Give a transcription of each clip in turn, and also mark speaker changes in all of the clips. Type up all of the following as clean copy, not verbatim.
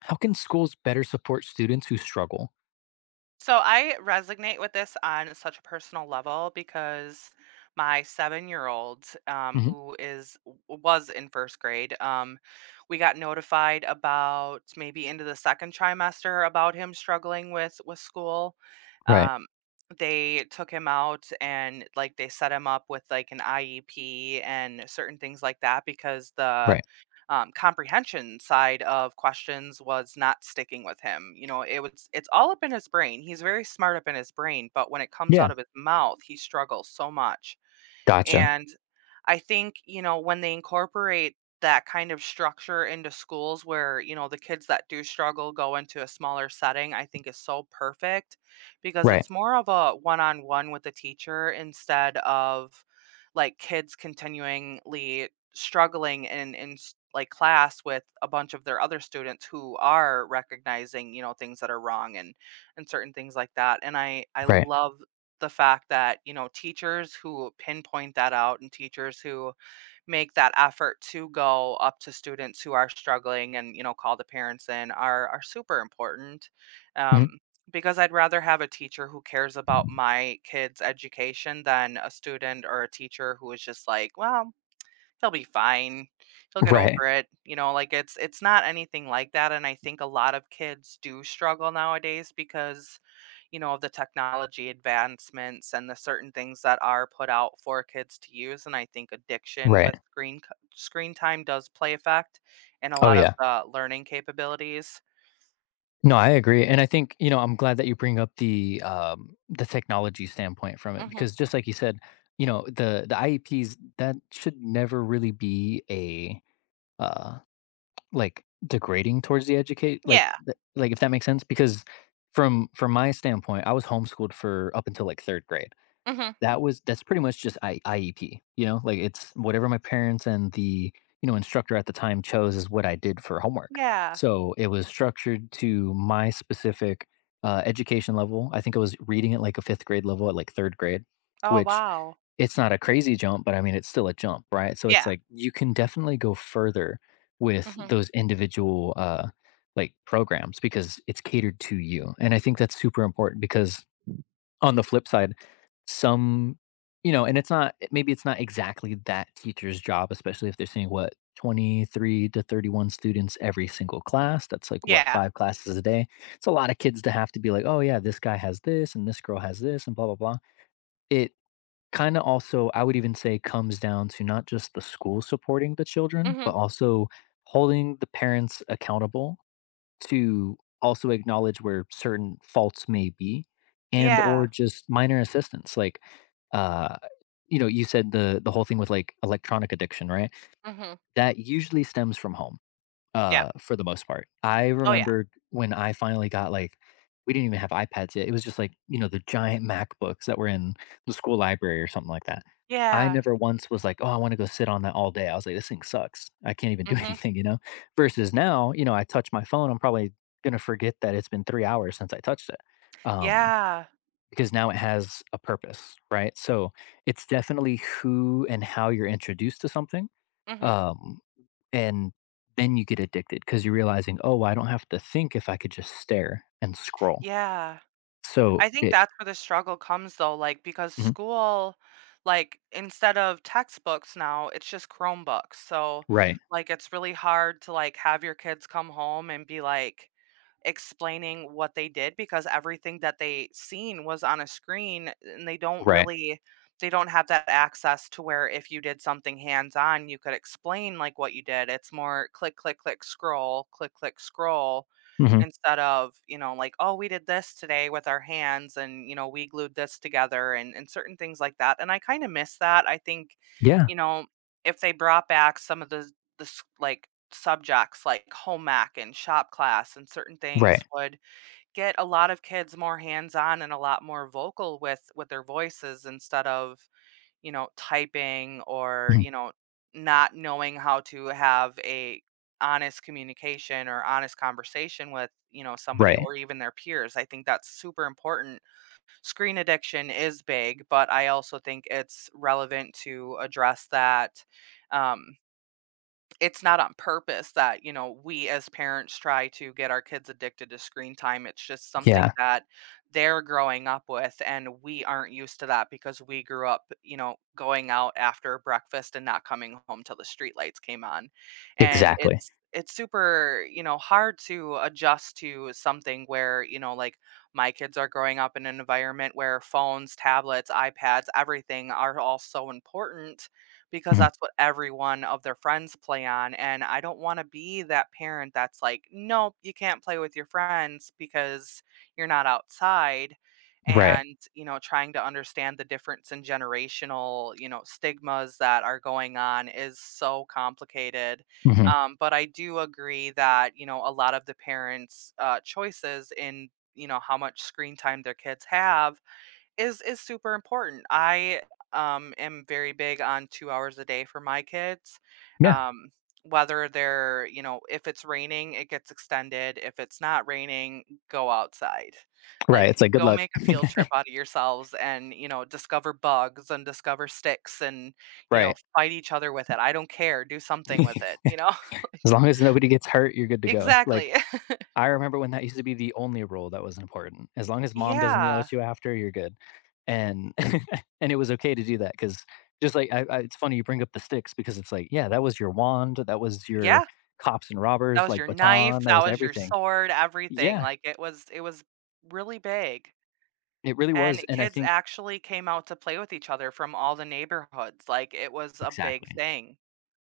Speaker 1: How can schools better support students who struggle?
Speaker 2: So I resonate with this on such a personal level because my seven-year-old,
Speaker 1: Hmm.
Speaker 2: who is was in first grade, we got notified about maybe into the second trimester about him struggling with school.
Speaker 1: Right.
Speaker 2: Um, they took him out and like they set him up with like an IEP and certain things like that because the
Speaker 1: Right.
Speaker 2: comprehension side of questions was not sticking with him. You know, it's all up in his brain. He's very smart up in his brain, but when it comes out
Speaker 1: Yeah.
Speaker 2: of his mouth, he struggles so much.
Speaker 1: Gotcha.
Speaker 2: And I think, you know, when they incorporate that kind of structure into schools where, you know, the kids that do struggle go into a smaller setting, I think is so perfect because
Speaker 1: Right.
Speaker 2: it's more of a one on one with the teacher instead of like kids continually struggling like class with a bunch of their other students who are recognizing, you know, things that are wrong, and certain things like that. And I
Speaker 1: Right.
Speaker 2: love the fact that, you know, teachers who pinpoint that out and teachers who make that effort to go up to students who are struggling and, you know, call the parents in are super important.
Speaker 1: Hmm.
Speaker 2: Um, because I'd rather have a teacher who cares about my kid's education than a student or a teacher who is just like, well, he'll be fine. He'll get over
Speaker 1: Right.
Speaker 2: it, you know, like, it's not anything like that. And I think a lot of kids do struggle nowadays because, you know, of the technology advancements and the certain things that are put out for kids to use, and I think addiction
Speaker 1: Right.
Speaker 2: with screen time does play effect in a
Speaker 1: Oh,
Speaker 2: lot of
Speaker 1: yeah.
Speaker 2: the learning capabilities.
Speaker 1: No, I agree, and I think, you know, I'm glad that you bring up the technology standpoint from it,
Speaker 2: Mhm.
Speaker 1: because just like you said, you know, the IEPs that should never really be a uh, like, degrading towards the educate, like,
Speaker 2: Yeah.
Speaker 1: like, if that makes sense, because from my standpoint, I was homeschooled for up until like third grade.
Speaker 2: Mhm.
Speaker 1: That's pretty much just I IEP, you know? Like, it's whatever my parents and the, instructor at the time chose is what I did for homework.
Speaker 2: Yeah.
Speaker 1: So, it was structured to my specific, education level. I think I was reading at, like, a 5th grade level at, like, 3rd grade,
Speaker 2: Oh,
Speaker 1: which,
Speaker 2: wow.
Speaker 1: it's not a crazy jump, but I mean, it's still a jump, right? So, it's
Speaker 2: Yeah.
Speaker 1: like, you can definitely go further with
Speaker 2: Mhm.
Speaker 1: those individual, like, programs because it's catered to you, and I think that's super important because, on the flip side, some, you know, and it's not maybe it's not exactly that teacher's job, especially if they're seeing what, 23 to 31 students every single class. That's like what,
Speaker 2: Yeah.
Speaker 1: five classes a day. It's a lot of kids to have to be like, "Oh yeah, this guy has this and this girl has this and blah blah blah." It kind of also, I would even say, comes down to not just the school supporting the children,
Speaker 2: Mhm.
Speaker 1: but also holding the parents accountable to also acknowledge where certain faults may be, and
Speaker 2: Yeah.
Speaker 1: or just minor assistance, like uh you know, you said the whole thing with like electronic addiction, right?
Speaker 2: Mhm.
Speaker 1: That usually stems from home,
Speaker 2: Yep.
Speaker 1: for the most part. I
Speaker 2: Oh, yeah.
Speaker 1: remembered when I finally got like, we didn't even have iPads yet. It was just like, you know, the giant MacBooks that were in the school library or something like that. I
Speaker 2: Yeah.
Speaker 1: never once was like, "Oh, I want to go sit on that all day." I was like, "This thing sucks. I can't even do
Speaker 2: Mhm.
Speaker 1: anything," you know? Versus now, you know, I touch my phone, I'm probably going to forget that it's been 3 hours since I touched it. Um,
Speaker 2: Yeah.
Speaker 1: because now it has a purpose, right? So, it's definitely who and how you're introduced to something,
Speaker 2: Mhm.
Speaker 1: um, and then you get addicted because 'cause you're realizing, "Oh, I don't have to think if I could just stare and scroll."
Speaker 2: Yeah.
Speaker 1: So
Speaker 2: I think
Speaker 1: it.
Speaker 2: that's where the struggle comes though, like, because
Speaker 1: Mhm.
Speaker 2: school, like, instead of textbooks now, it's just Chromebooks. So,
Speaker 1: Right.
Speaker 2: like, it's really hard to, like, have your kids come home and be like, explaining what they did because everything that they seen was on a screen, and they don't
Speaker 1: Right.
Speaker 2: really they don't have that access to where if you did something hands on you could explain like what you did. It's more click click click scroll
Speaker 1: Mhm.
Speaker 2: instead of, you know, like, oh, we did this today with our hands, and you know we glued this together, and certain things like that. And I kind of miss that. I think,
Speaker 1: Yeah.
Speaker 2: you know, if they brought back some of the this like subjects like home ec and shop class and certain things
Speaker 1: Right.
Speaker 2: would get a lot of kids more hands-on and a lot more vocal with their voices instead of, you know, typing or,
Speaker 1: Mhm.
Speaker 2: you know, not knowing how to have a honest communication or honest conversation with, you know, somebody
Speaker 1: Right.
Speaker 2: or even their peers. I think that's super important. Screen addiction is big, but I also think it's relevant to address that, um it's not on purpose that, you know, we as parents try to get our kids addicted to screen time. It's just something
Speaker 1: Yeah.
Speaker 2: that they're growing up with, and we aren't used to that because we grew up, you know, going out after breakfast and not coming home till the street lights came on. And
Speaker 1: Exactly.
Speaker 2: it's super, you know, hard to adjust to something where, you know, like my kids are growing up in an environment where phones, tablets, iPads, everything are all so important because
Speaker 1: Mhm.
Speaker 2: that's what everyone of their friends play on. And I don't want to be that parent that's like, nope, you can't play with your friends because you're not outside.
Speaker 1: Right.
Speaker 2: And, you know, trying to understand the difference in generational, you know, stigmas that are going on is so complicated.
Speaker 1: Mhm.
Speaker 2: But I do agree that, you know, a lot of the parents' choices in, you know, how much screen time their kids have is super important. I am very big on 2 hours a day for my kids.
Speaker 1: Yeah.
Speaker 2: Um, whether they're, you know, if it's raining, it gets extended. If it's not raining, go outside.
Speaker 1: Right.
Speaker 2: Like,
Speaker 1: It's like, "Good
Speaker 2: go
Speaker 1: luck."
Speaker 2: make a field trip out of yourselves and, you know, discover bugs and discover sticks and, you know,
Speaker 1: Right.
Speaker 2: fight each other with it. I don't care. Do something with it, you know?
Speaker 1: As long as nobody gets hurt, you're good to go.
Speaker 2: Exactly.
Speaker 1: Like, I remember when that used to be the only rule that was important. As long as mom doesn't yell
Speaker 2: Yeah.
Speaker 1: at you after, you're good. And and it was okay to do that because, just like I it's funny you bring up the sticks, because it's like, yeah, that was your wand, that was your
Speaker 2: Yeah.
Speaker 1: cops and
Speaker 2: That
Speaker 1: robbers,
Speaker 2: was
Speaker 1: like,
Speaker 2: your knife,
Speaker 1: baton, that
Speaker 2: that
Speaker 1: was
Speaker 2: was your
Speaker 1: everything.
Speaker 2: sword, everything.
Speaker 1: Yeah,
Speaker 2: Like it was really big.
Speaker 1: it really
Speaker 2: And
Speaker 1: was, and I
Speaker 2: kids
Speaker 1: think.
Speaker 2: actually came out to play with each other from all the neighborhoods, like, it was a big
Speaker 1: Exactly.
Speaker 2: thing.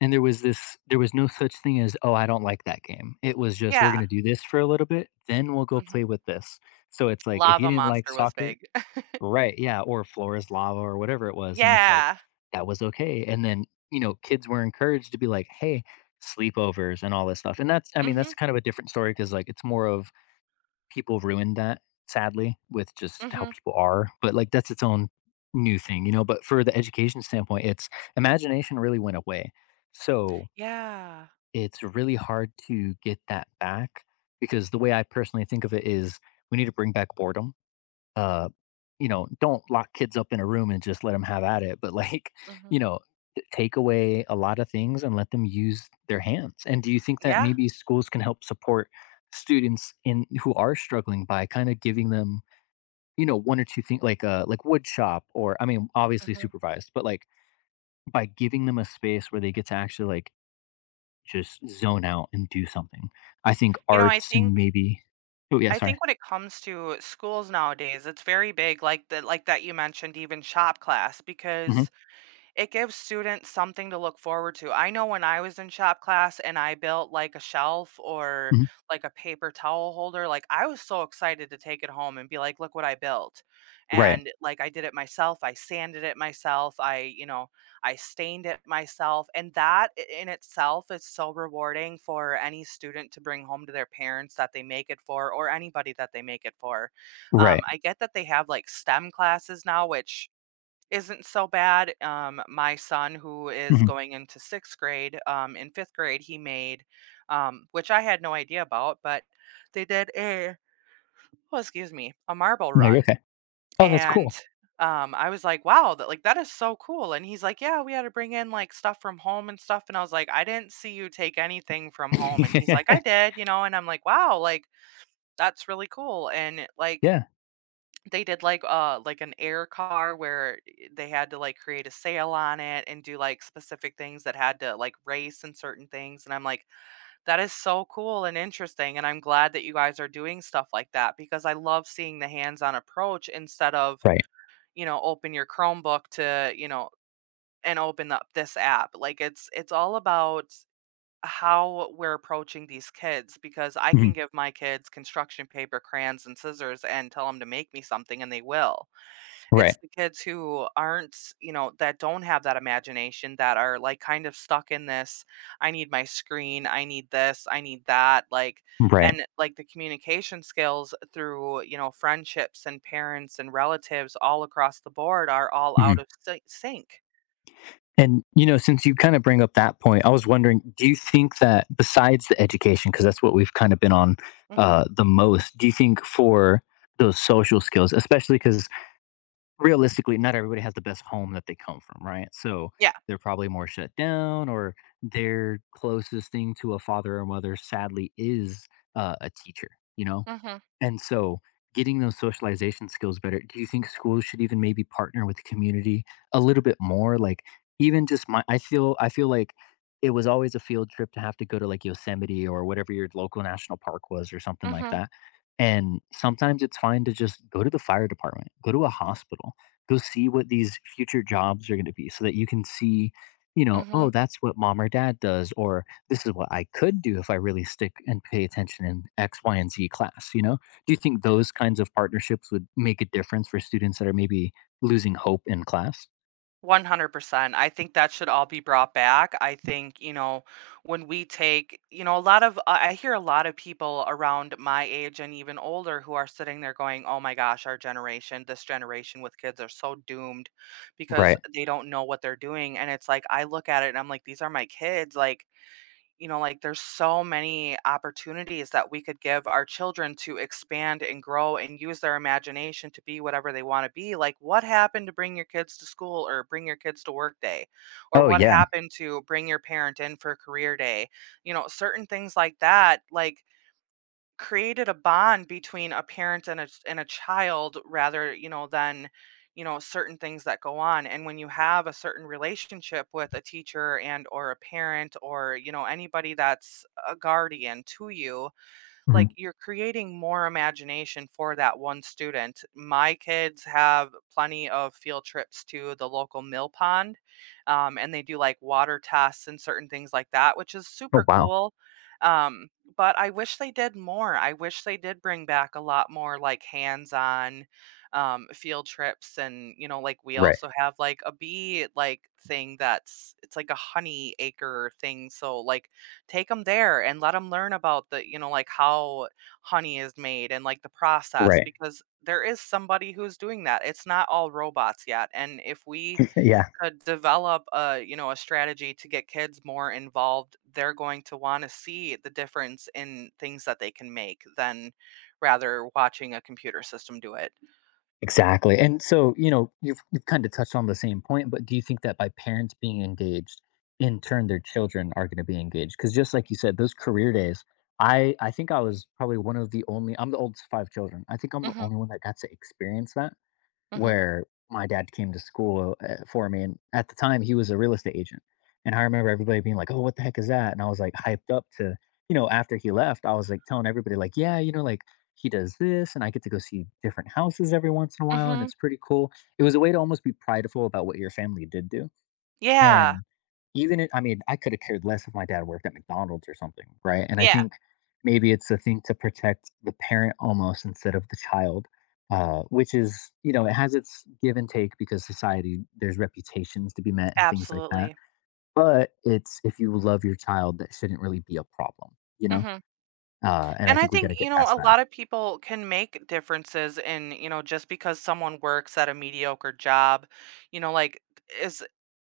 Speaker 1: And there was no such thing as, "Oh, I don't like that game." It was just, "We're
Speaker 2: Yeah,
Speaker 1: gonna do this for a little bit, then we'll go play
Speaker 2: mhm.
Speaker 1: with this." So it's like, if you
Speaker 2: Lava
Speaker 1: didn't like
Speaker 2: Monster was
Speaker 1: soccer.
Speaker 2: big.
Speaker 1: Right, yeah, or floor is lava or whatever it was, and it's like,
Speaker 2: Yeah.
Speaker 1: that was okay, and then, you know, kids were encouraged to be like, "Hey, sleepovers," and all this stuff, and that's, I mean, that's
Speaker 2: Mhm,
Speaker 1: kind of a different story because, like, it's more of people ruined that, sadly, with just how
Speaker 2: mhm.
Speaker 1: people are, but, like, that's its own new thing, you know, but for the education standpoint, it's imagination really went away, so
Speaker 2: Yeah.
Speaker 1: it's really hard to get that back because the way I personally think of it is, we need to bring back boredom, uh, you know, don't lock kids up in a room and just let them have at it, but, like,
Speaker 2: Mhm.
Speaker 1: you know, take away a lot of things and let them use their hands. And do you think that
Speaker 2: Yeah.
Speaker 1: maybe schools can help support students in who are struggling by kind of giving them, you know, one or two things like wood shop, or I mean, obviously
Speaker 2: Mhm.
Speaker 1: supervised, but like, by giving them a space where they get to actually like just zone out and do something. I think
Speaker 2: You know,
Speaker 1: arts and maybe. Oh yeah,
Speaker 2: I
Speaker 1: sorry.
Speaker 2: think when it comes to schools nowadays, it's very big, like that you mentioned, even shop class,
Speaker 1: Hmm.
Speaker 2: because it gives students something to look forward to. I know when I was in shop class and I built like a shelf or
Speaker 1: Hmm.
Speaker 2: like a paper towel holder, like I was so excited to take it home and be like, look what I built.
Speaker 1: Right.
Speaker 2: And like I did it myself, I sanded it myself, I, you know, I stained it myself. And in itself is so rewarding for any student to bring home to their parents that they make it for or anybody that they make it for.
Speaker 1: Right.
Speaker 2: I get that they have like STEM classes now, which isn't so bad. Um, my son who is
Speaker 1: Hmm.
Speaker 2: going into 6th grade, in 5th grade, he made, which I had no idea about, but they did a oh, excuse me, a marble
Speaker 1: No,
Speaker 2: run,
Speaker 1: okay. Oh, that's
Speaker 2: and,
Speaker 1: cool.
Speaker 2: I was like, "Wow, that like, that is so cool," and he's like, "Yeah, we had to bring in, like, stuff from home and stuff," and I was like, "I didn't see you take anything from home," and he's like, "I did," you know, and I'm like, "Wow, like, that's really cool," and, like,
Speaker 1: yeah.
Speaker 2: they did like an air car where they had to like create a sale on it and do like specific things that had to like race and certain things, and I'm like, that is so cool and interesting, and I'm glad that you guys are doing stuff like that because I love seeing the hands-on approach instead of,
Speaker 1: Right.
Speaker 2: you know, open your Chromebook to, you know, and open up this app. Like it's all about how we're approaching these kids because I can
Speaker 1: Mhm.
Speaker 2: give my kids construction paper, crayons, and scissors and tell them to make me something and they will. It's
Speaker 1: Right.
Speaker 2: the kids who aren't, you know, that don't have that imagination that are like kind of stuck in this, I need my screen, I need this, I need that, like
Speaker 1: Right.
Speaker 2: and like the communication skills through, you know, friendships and parents and relatives all across the board are all out
Speaker 1: Mhm.
Speaker 2: of sync.
Speaker 1: And, you know, since you kind of bring up that point, I was wondering, do you think that besides the education, because that's what we've kind of been on,
Speaker 2: Mhm.
Speaker 1: the most, do you think for those social skills, especially because realistically, not everybody has the best home that they come from, right? So
Speaker 2: Yeah.
Speaker 1: they're probably more shut down, or their closest thing to a father or mother, sadly, is a teacher, you know?
Speaker 2: Mhm.
Speaker 1: And so getting those socialization skills better, do you think schools should even maybe partner with the community a little bit more? Like, even just my I feel like it was always a field trip to have to go to like Yosemite or whatever your local national park was or something like
Speaker 2: Mhm.
Speaker 1: that. And sometimes it's fine to just go to the fire department, go to a hospital, go see what these future jobs are going to be so that you can see, you know,
Speaker 2: Mhm.
Speaker 1: oh, that's what mom or dad does, or this is what I could do if I really stick and pay attention in X, Y, and Z class, you know? Do you think those kinds of partnerships would make a difference for students that are maybe losing hope in class?
Speaker 2: 100%. I think that should all be brought back. I think, you know, when we take, you know, a lot of, I hear a lot of people around my age and even older who are sitting there going, oh my gosh, our generation, this generation with kids are so doomed because
Speaker 1: Right.
Speaker 2: they don't know what they're doing. And it's like, I look at it and I'm like, these are my kids. Like, you know, like there's so many opportunities that we could give our children to expand and grow and use their imagination to be whatever they want to be. Like, what happened to bring your kids to school or bring your kids to work day? Or
Speaker 1: Oh,
Speaker 2: what
Speaker 1: yeah.
Speaker 2: happened to bring your parent in for career day? You know, certain things like that. Like, created a bond between a parent and a child rather you know than you know certain things that go on, and when you have a certain relationship with a teacher and or a parent or you know anybody that's a guardian to you
Speaker 1: Mhm.
Speaker 2: like you're creating more imagination for that one student. My kids have plenty of field trips to the local mill pond, and they do like water tests and certain things like that, which is super
Speaker 1: Oh, wow.
Speaker 2: cool. Um, but I wish they did more. I wish they did bring back a lot more like hands on field trips. And, you know, like we
Speaker 1: Right.
Speaker 2: also have like a bee like thing that's it's like a honey acre thing. So, like, take them there and let them learn about the you know, like, how honey is made and, like, the process
Speaker 1: Right.
Speaker 2: because there is somebody who's doing that. It's not all robots yet, and if we
Speaker 1: yeah.
Speaker 2: could develop a, you know, a strategy to get kids more involved, they're going to wanna see the difference in things that they can make than rather watching a computer system do it.
Speaker 1: Exactly. And so, you know, you've kind of touched on the same point, but do you think that by parents being engaged, in turn, their children are going to be engaged? Because just like you said, those career days, I think I was probably one of the only, I'm the oldest of five children. I think I'm the
Speaker 2: Mhm,
Speaker 1: only one that got to experience that.
Speaker 2: mhm,
Speaker 1: Where my dad came to school, for me, and at the time, he was a real estate agent, and I remember everybody being like, "Oh, what the heck is that?" And I was, like, hyped up to, you know, after he left, I was, like, telling everybody, like, "Yeah, you know, like, he does this, and I get to go see different houses every once in a while, and
Speaker 2: mhm.
Speaker 1: it's pretty cool." It was a way to almost be prideful about what your family did do.
Speaker 2: Yeah,
Speaker 1: And even it, I mean, I could have cared less if my dad worked at McDonald's or something, right? And I
Speaker 2: yeah,
Speaker 1: think maybe it's a thing to protect the parent almost instead of the child, which is, you know, it has its give and take because society, there's reputations to be met and things like that.
Speaker 2: absolutely.
Speaker 1: But it's, if you love your child, that shouldn't really be a problem, you know?
Speaker 2: Mhm.
Speaker 1: And I
Speaker 2: And I
Speaker 1: think we got
Speaker 2: think,
Speaker 1: to
Speaker 2: you
Speaker 1: get
Speaker 2: know,
Speaker 1: past
Speaker 2: a
Speaker 1: that.
Speaker 2: lot of people can make differences in, you know, just because someone works at a mediocre job, you know, like, as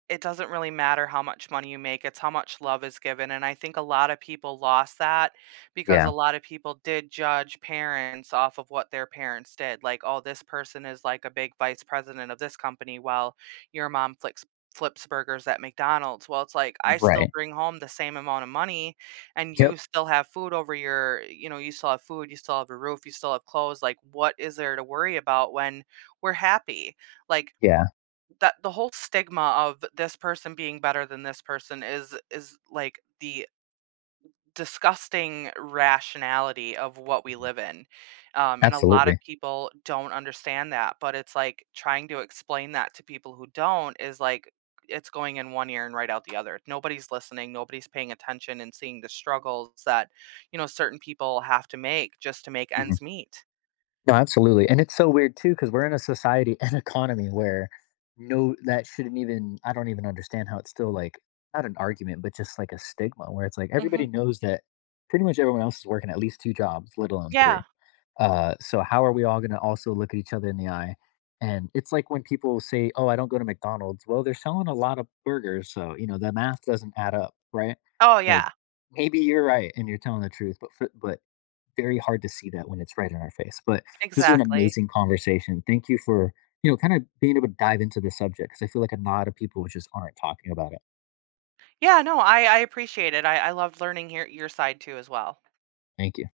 Speaker 2: it doesn't really matter how much money you make, it's how much love is given, and I think a lot of people lost that because a
Speaker 1: Yeah.
Speaker 2: lot of people did judge parents off of what their parents did, like, "Oh, this person is, like, a big vice president of this company while your mom flicks flips burgers at McDonald's." Well, it's like, I still
Speaker 1: Right.
Speaker 2: bring home the same amount of money, and you
Speaker 1: Yep.
Speaker 2: still have food over your you know, you still have food, you still have a roof, you still have clothes, like, what is there to worry about when we're happy? Like,
Speaker 1: Yeah.
Speaker 2: that the whole stigma of this person being better than this person is like the disgusting rationality of what we
Speaker 1: Mhm.
Speaker 2: live in, and a lot of
Speaker 1: Absolutely.
Speaker 2: people don't understand that but it's like trying to explain that to people who don't is like it's going in one ear and right out the other, nobody's listening, nobody's paying attention and seeing the struggles that you know certain people have to make just to make
Speaker 1: Mhm.
Speaker 2: ends meet.
Speaker 1: No, absolutely, and it's so weird too because 'cause we're in a society and economy where no, that shouldn't even, I don't even understand how it's still, like, not an argument, but just, like, a stigma where it's like
Speaker 2: Hmm.
Speaker 1: everybody knows that pretty much everyone else is working at least 2 jobs, let alone 3.
Speaker 2: Yeah.
Speaker 1: So how are we all gonna also look at each other in the eye? And it's like when people say, "Oh, I don't go to McDonald's." Well, they're selling a lot of burgers, so, you know, the math doesn't add up, right?
Speaker 2: Oh
Speaker 1: Like,
Speaker 2: yeah.
Speaker 1: maybe you're right and you're telling the truth, but very hard to see that when it's right in our face. But this was an
Speaker 2: Exactly.
Speaker 1: amazing conversation. Thank you for, you know, kind of being able to dive into the subject because I feel like a lot of people just aren't talking about it.
Speaker 2: Yeah, no, I appreciate it. I loved learning your side too as well.
Speaker 1: Thank you.